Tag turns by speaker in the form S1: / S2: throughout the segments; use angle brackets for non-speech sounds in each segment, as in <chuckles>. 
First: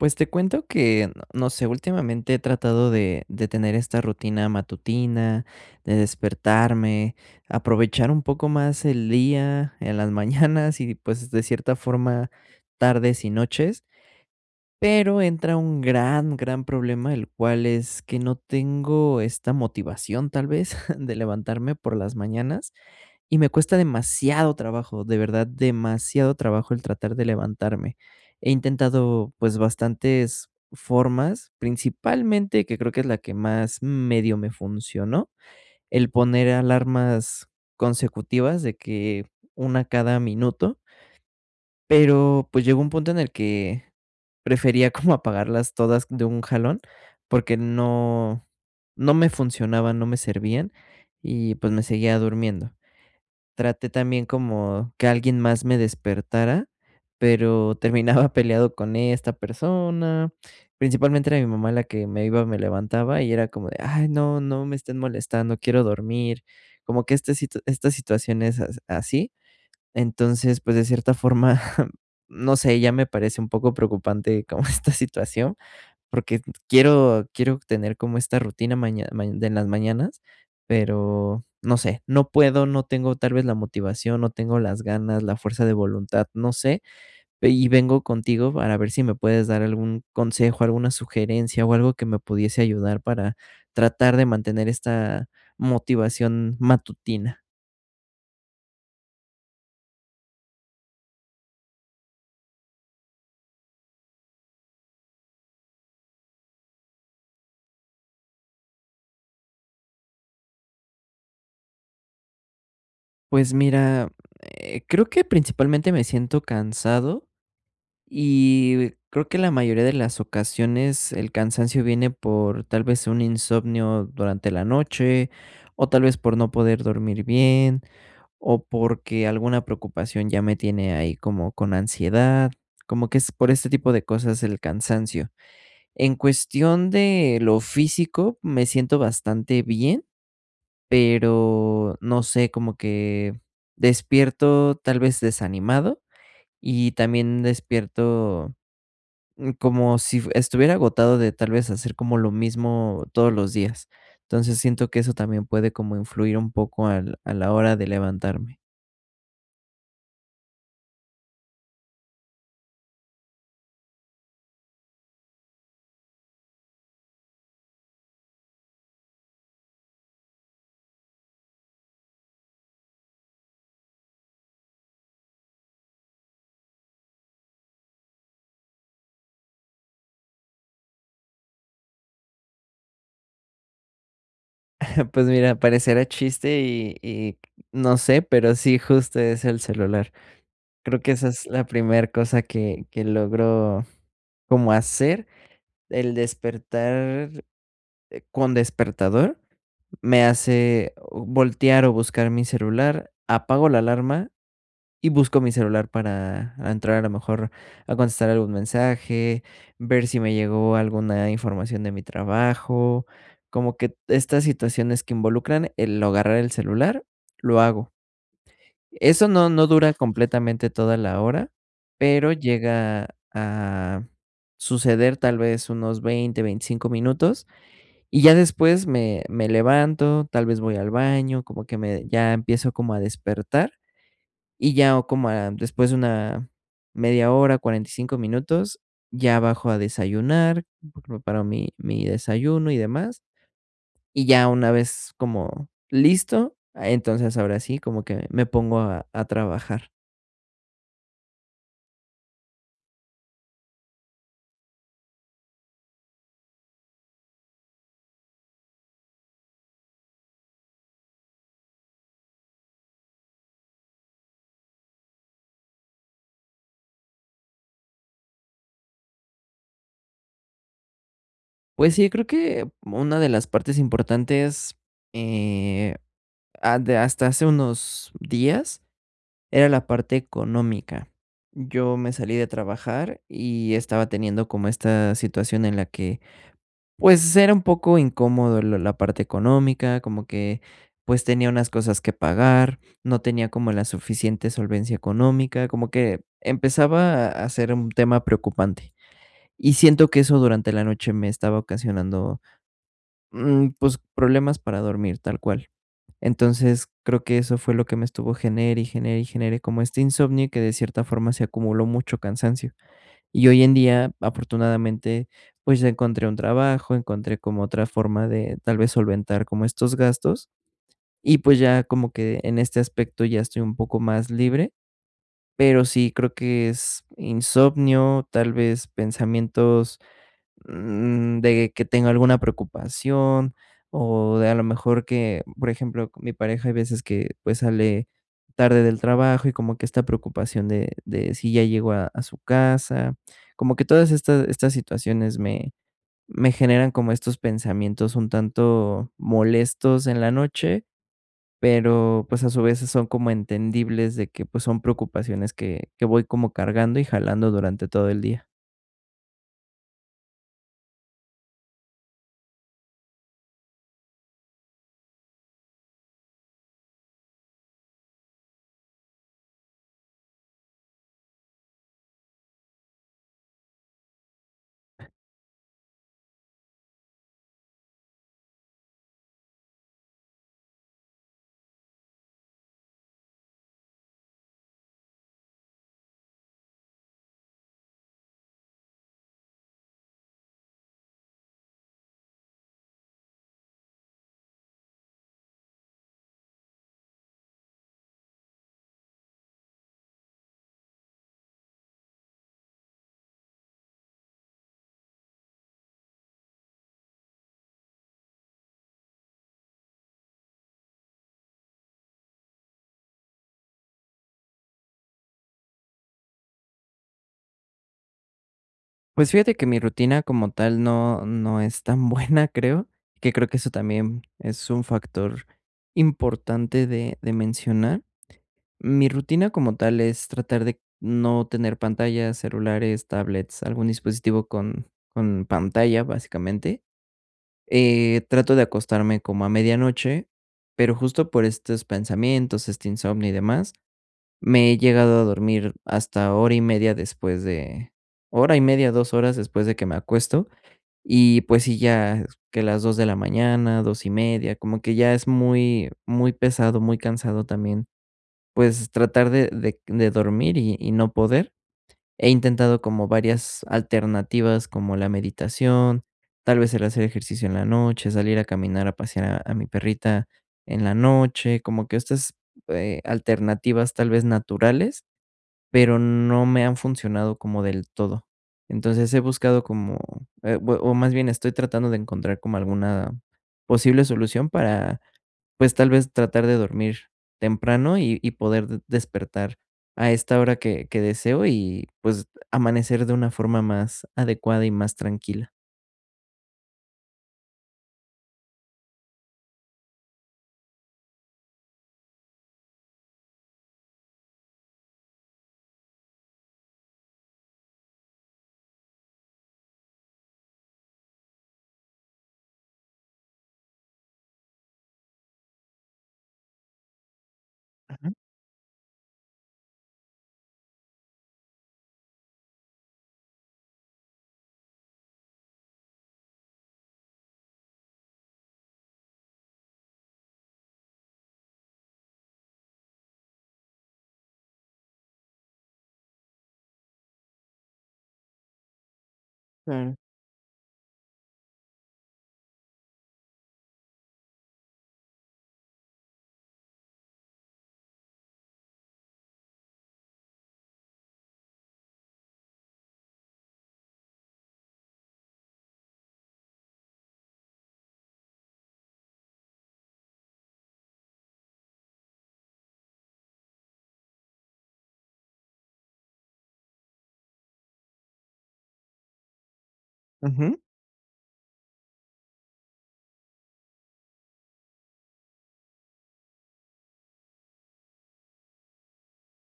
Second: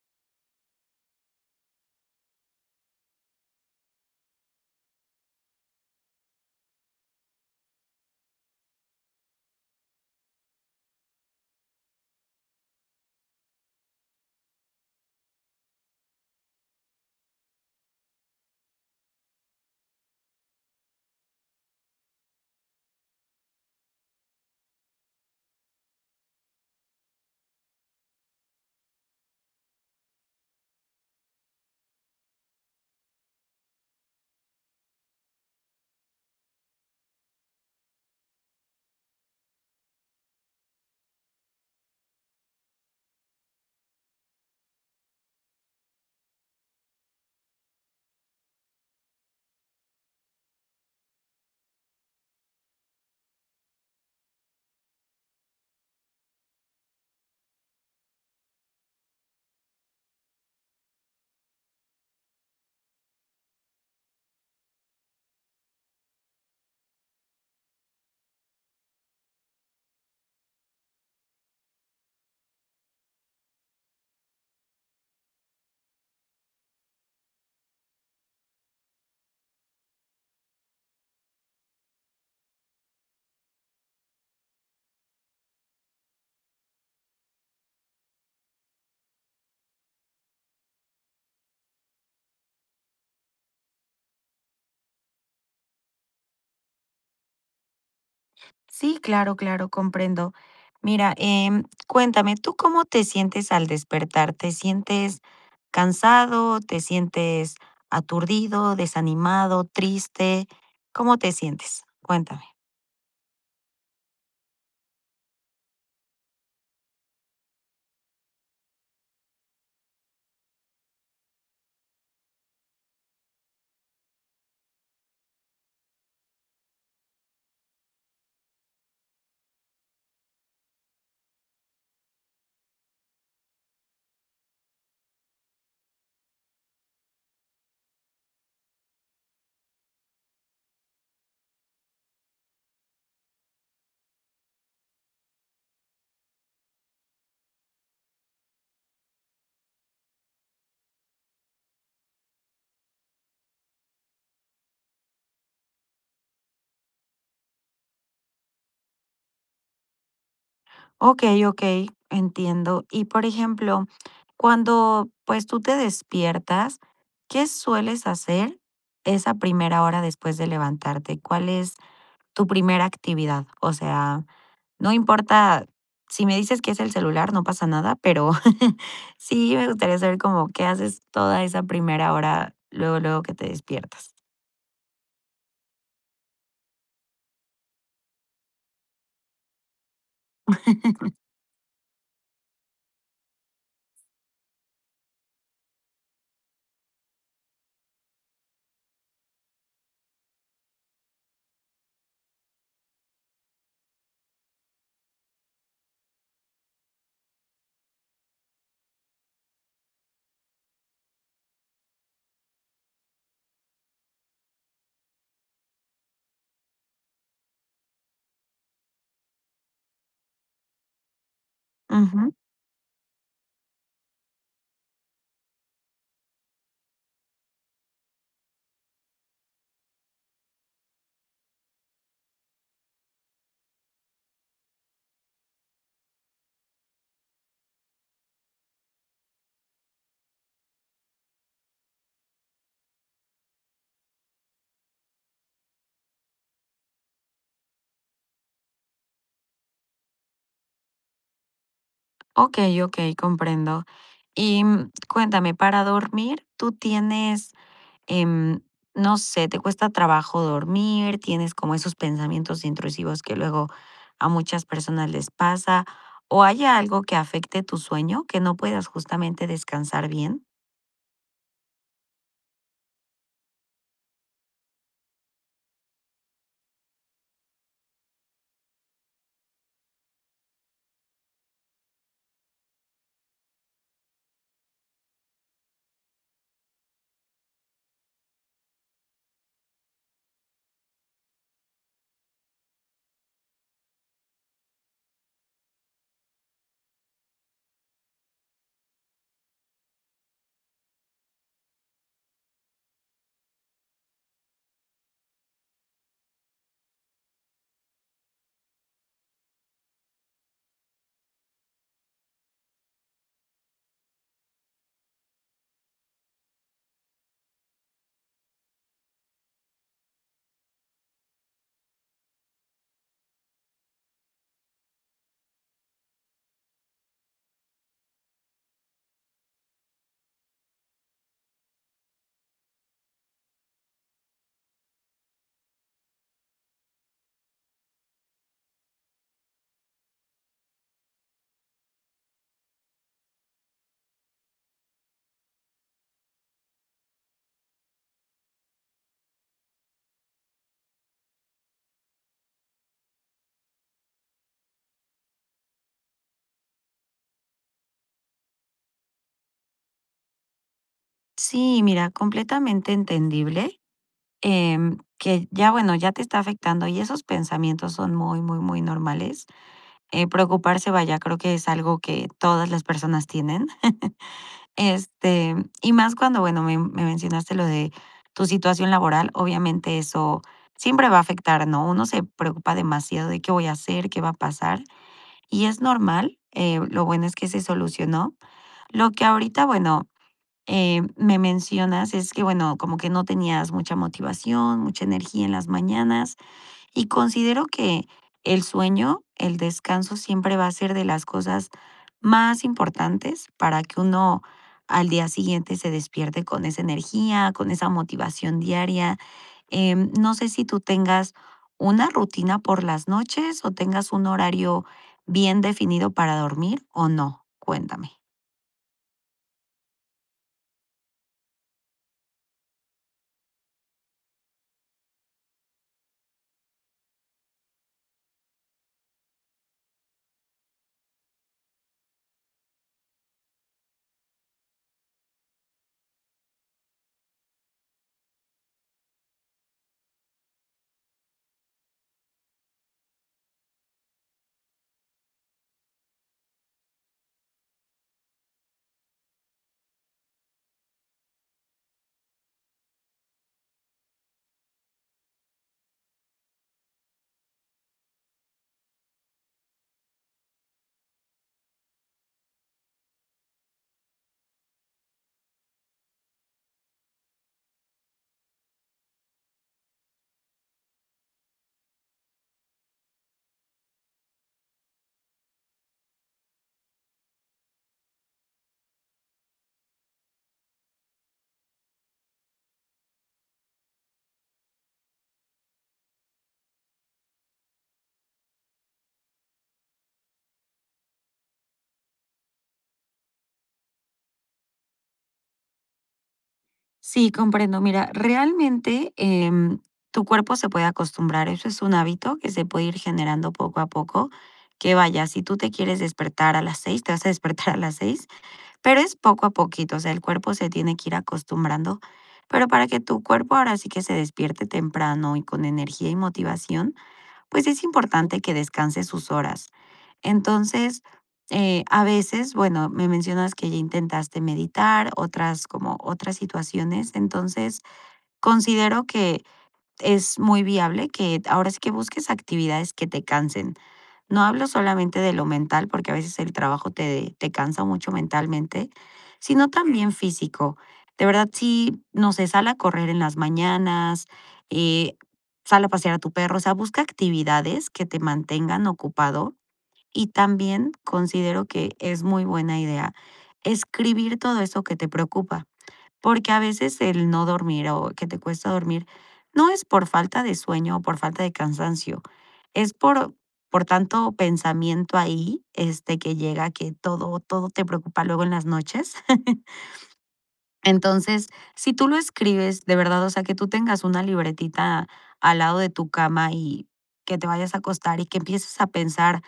S1: Pues te cuento que, no sé, últimamente he tratado de de tener esta rutina matutina, de despertarme, aprovechar un poco más el día, en las mañanas y, pues, de cierta forma, tardes y noches. Pero entra un gran, gran problema, el cual es, que no tengo esta motivación, tal vez, <chuckles> de levantarme por las mañanas, y me cuesta demasiado trabajo, de verdad, demasiado trabajo el tratar de levantarme. He intentado, pues, bastantes formas, principalmente, que creo que es la que más, medio me funcionó, el poner alarmas consecutivas de que, una cada minuto. Pero, pues llegó un punto en el que, prefería como apagarlas todas de un jalón, porque no no me funcionaban, no me servían y, pues me seguía durmiendo. Traté también como, que alguien más me despertara, pero terminaba peleado con esta persona. Principalmente, era mi mamá, la que me iba me levantaba, y era como de: "Ay, no, no me estén molestando, quiero dormir". Como que esta si esta situación e es así. Entonces, pues, de cierta forma, <chuckles> no sé. Ya me parece un poco preocupante como esta situación, porque t quiero quiero tener como esta rutina maña mañe de las mañanas, pero no sé. No puedo, no tengo tal vez la motivación, no tengo las ganas, la fuerza de voluntad, no sé. Ve y vengo contigo, para ver si me puedes dar algún consejo, alguna sugerencia o algo que me pudiese ayudar, para tratar de mantener esta motivación matutina.
S2: Sí, claro, claro, comprendo. Mira, em, cuéntame, ¿tú cómo te sientes al despertar? ¿Te sientes cansado, te sientes aturdido, desanimado, triste? ¿Cómo te sientes? Cuéntame.
S1: Pues, mira, eh, creo que, principalmente, me siento cansado, y creo que la mayoría de las ocasiones el cansancio viene por, tal vez, un insomnio durante la noche o, tal vez, por no poder dormir bien, o porque alguna preocupación ya me tiene ahí como con ansiedad, como que es por este tipo de cosas el cansancio. En cuestión de lo físico, me siento bastante bien, pero no sé, como que despierto tal vez desanimado, y también despierto, mm, como si f estuviera agotado, de tal vez hacer como lo mismo todos los días. Entonces, siento que eso también puede como influir un poco, al a la hora de levantarme.
S2: Okey, okey, entiendo. Y, por ejemplo, cuando, pues, tú te despiertas, ¿qué sueles hacer esa primera hora después de levantarte? ¿Cuál es tu primera actividad? O sea, no importa, si me dices que es el celular, no pasa nada, pero, <chuckles> sí me gustaría saber como qué haces toda esa primera hora luego, luego que te despiertas.
S1: <chuckles> Pues, mira, parecerá chiste y y no sé, pero sí, justo es el celular. Creo que
S2: <laughs>
S1: esa es la primer cosa que que logro como hacer. El despertar, eh, con despertador me hace voltear o buscar mi celular, apago la alarma y busco mi celular para entrar, a lo mejor, a contestar algún mensaje, ver si me llegó alguna información de mi trabajo. Como que t estas situaciones que involucran el agarrar el celular, lo hago. Eso no, no dura completamente toda la hora, pero
S2: Ujú.
S1: llega a suceder, tal vez, unos 20, 25 minutos, y ya después me me levanto, tal vez voy al baño, como que me ya empiezo como a despertar, y ya, o como a después de una media hora, 45 minutos, ya bajo a desayunar, pre preparo mi mi desayuno y demás, y ya, una vez como listo, ah, entonces ahora sí como que me pongo a a trabajar.
S2: Okey, okey, comprendo. Y, mm, cuéntame, para dormir, ¿tú tienes, em, no sé, te cuesta trabajo dormir, tienes como esos pensamientos intrusivos que luego a muchas personas les pasa o hay algo que afecte tu sueño, que no puedas justamente descansar bien?
S1: Pues sí, creo que una de las partes importantes, eh, ha de hasta hace unos días era la parte económica. Yo me salí de trabajar y estaba teniendo como esta situación en la que, pues, era un poco incómodo lo la parte económica, como que, pues, tenía unas cosas que pagar, no tenía como la suficiente solvencia económica, como que empezaba a ser un tema preocupante y siento que eso durante la noche me estaba ocasionando, mm, pues, problemas para dormir, tal cual. Entonces, creo que eso fue lo que me estuvo genere y genere y genere como este insomnio que, de cierta forma, se acumuló mucho cansancio. Y hoy en día, afortunadamente, pues, ya encontré un trabajo, encontré como otra forma de tal vez solventar como estos gastos y, pues, ya como que en este aspecto ya estoy un poco más libre, pero sí creo que es insomnio, tal vez pensamientos, mm, de que tengo alguna preocupación o de a la mejor que, b por ejemplo, mi pareja hay veces que, pues, sale tarde del trabajo y como que esta preocupación de de si ya llegó a a su casa. Como que todas estas estas situaciones me me generan como estos pensamientos un tanto molestos en la noche, pero, pues, a su vez, sí son como entendibles de que, pues, son preocupaciones que que voy como cargando y jalando durante todo el día.
S2: Sí, y mira, completamente entendible, em, que ya, bueno, ya te está afectando y esos pensamientos son muy, muy, muy normales. Eh, preocuparse, vaya, creo que es algo que todas las personas tienen, <chuckles> este, y más cuando, bueno, me me mencionaste lo de tu situación laboral, obviamente eso siempre va a afectar, ¿no?, uno se preocupa demasiado de, ¿qué voy a hacer?, ¿qué va a pasar?, y es normal, eh, lo bueno es que se solucionó. Lo que ahorita, bueno, em, me mencionas es que, bueno, como que no tenías mucha motivación, mucha energía en las mañanas, y considero que el sueño, el descanso siempre va a ser de las cosas más importantes para que uno al día siguiente se despierte con esa energía, con esa motivación diaria. Em, no sé si, tú tengas una rutina por las noches, o tengas un horario bien definido para dormir o no. Cuéntame.
S1: Pues, fíjate que mi rutina, como tal, no no es tan buena, creo, que creo que eso también es un factor importante de de mencionar. Mi rutina, como tal, es tratar de no tener pantallas, celulares, tablets, algún dispositivo con con pantalla, básicamente. Eh, trato de acostarme como a medianoche, pero justo por estos pensamientos, este insomnio y demás, me he llegado a dormir hasta hora y media después de hora y media, 2 horas después de que me acuesto, y pues sí, ya que las 2 de la mañana, 2 y media, como que ya es muy muy pesado, muy cansado también, pues, tratar de de de dormir y y no poder. He intentado como varias alternativas como la meditación, tal vez el hacer ejercicio en la noche, salir a caminar, a pasear a a mi perrita en la noche, como que estas, eh, alternativas, tal vez, naturales, pero no me han funcionado como del todo. Entonces, he buscado como, eh, o más bien estoy tratando de encontrar como alguna posible solución para, pues, tal vez tratar de dormir temprano, y y poder de despertar a esta hora que que deseo, y pues, amanecer de una forma más adecuada y más tranquila.
S2: Sí, comprendo. Mira, realmente, em, tu cuerpo se puede acostumbrar, eso es un hábito que se puede ir generando poco a poco, que vaya, si tú te quieres despertar a las 6, te vas a despertar a las 6, pero es poco a poquito, o sea, el cuerpo se tiene que ir acostumbrando. Pero para que tu cuerpo ahora sí que se despierte temprano, y con energía y motivación, pues, es
S1: Ujú.
S2: importante que descanses sus horas. Entonces, eh, a veces, bueno, me mencionas que ya intentaste meditar, otras como otras situaciones. Entonces, considero que es muy viable que, ahora sí, que busques actividades que te cansen. No hablo solamente de lo mental, porque a veces el trabajo te te cansa mucho mentalmente, sino
S1: Sí.
S2: también físico. De verdad, sí, no sé, sal a correr en las mañanas, eh, sal a pasear a tu perro, o sea, busca actividades que te mantengan ocupado. Y también considero que es muy buena idea escribir todo eso que te preocupa, porque a veces el no dormir o que te cuesta dormir no es por falta de sueño o por falta de cansancio, es por por tanto pensamiento ahí, este, que llega que todo todo te preocupa luego en las noches. <chuckles>
S1: Ujú.
S2: Entonces, si tú lo escribes de verdad, o sea, que tú tengas una libretita al lado de tu cama y que te vayas a acostar y que empieces a pensar,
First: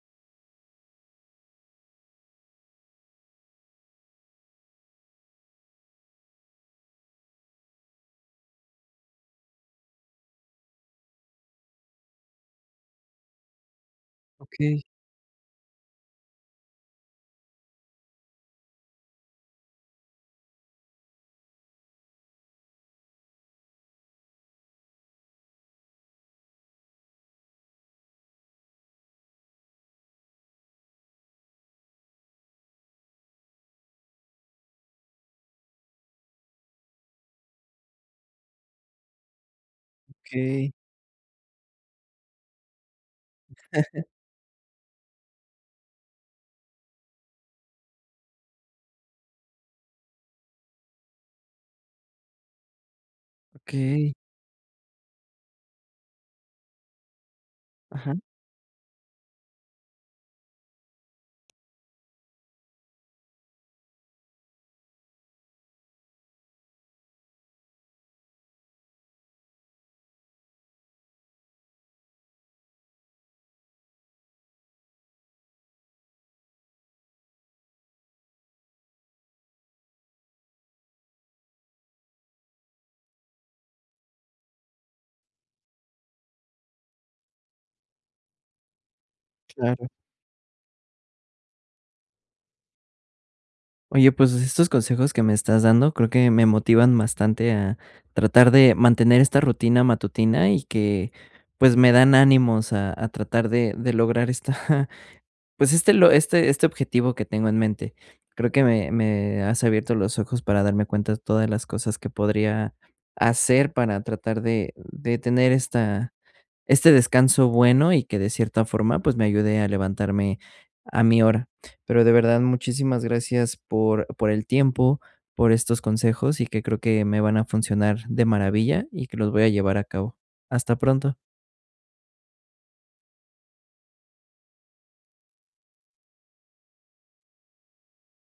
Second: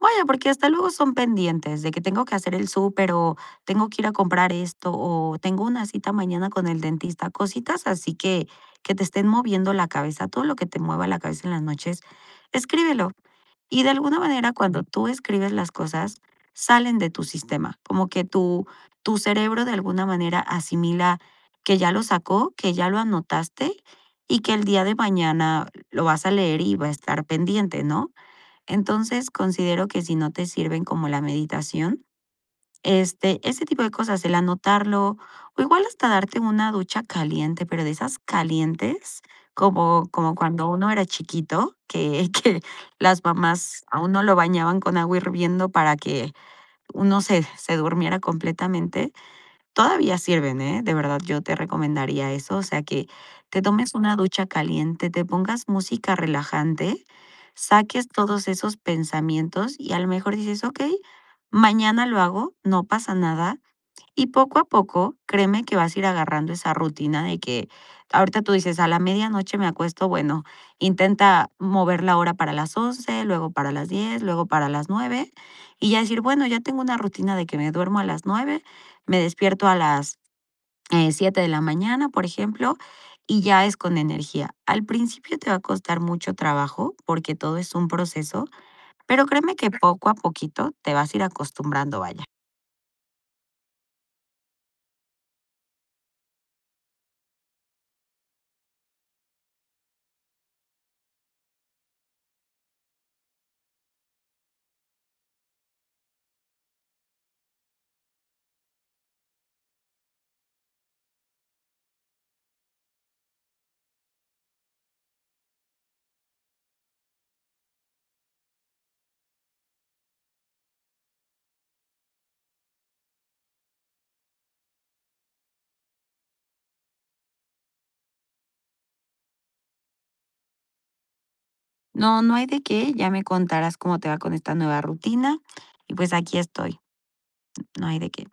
S2: vaya, porque hasta luego son pendientes, de que tengo que hacer el súper, o tengo que ir a comprar esto, o tengo una cita mañana con el dentista, cositas, así que que te estén moviendo la cabeza. Todo lo que te mueva la cabeza en las noches, escríbelo. Y de alguna manera,
S1: Okey.
S2: cuando tú escribes las cosas, salen de tu sistema. Como que tu tu cerebro de alguna manera asimila que ya lo sacó, que ya lo anotaste y que el día de mañana lo vas a leer, y va a estar pendiente, ¿no?, entonces, considero que si no te sirven como la meditación, este, ese tipo de cosas, el anotarlo, o igual hasta darte una ducha caliente, pero de esas calientes, como como cuando
S1: Okey.
S2: uno era chiquito, que que las mamás a
S1: <chuckles>
S2: uno lo bañaban con agua hirviendo para que uno se se durmiera completamente. Todavía sirven, eh, de verdad yo te recomendaría eso, o sea, que te tomes
S1: Okey.
S2: una ducha caliente, te pongas música relajante, saques
S1: Ajá.
S2: todos esos pensamientos, y a lo mejor dices: "Okey, mañana lo hago, no pasa nada". Y poco a poco, créeme que vas a ir agarrando esa rutina de que ahorita tú dices: "A la medianoche me acuesto", bueno, intenta mover la hora para las 11, luego para las 10, luego para las 9, y ya decir: "Bueno, ya tengo una rutina de que me duermo a las 9, me despierto a las, eh, 7 de la mañana", por ejemplo, y ya es con energía. Al principio te va a costar mucho trabajo porque todo es un proceso, pero créeme que
S1: Claro.
S2: poco a poquito te vas a ir acostumbrando, vaya.
S1: Oye, pues, estos consejos que me estás dando creo que me motivan bastante a tratar de mantener esta rutina matutina y que, pues, me dan ánimos a a tratar de de lograr esta, pues, este lo este este objetivo que tengo en mente. Creo que me me has abierto los ojos para darme cuenta de todas las cosas que podría hacer para tratar de de tener esta este descanso bueno, y que de cierta forma, pues, me ayude a levantarme a mi hora. Pero, de verdad, muchísimas gracias por por el tiempo, por estos consejos, y que creo que me van a funcionar de maravilla, y que los voy a llevar a cabo. Hasta pronto.
S2: No, no hay de qué, ya me contarás cómo te va con esta nueva rutina y, pues, aquí estoy. No hay de qué.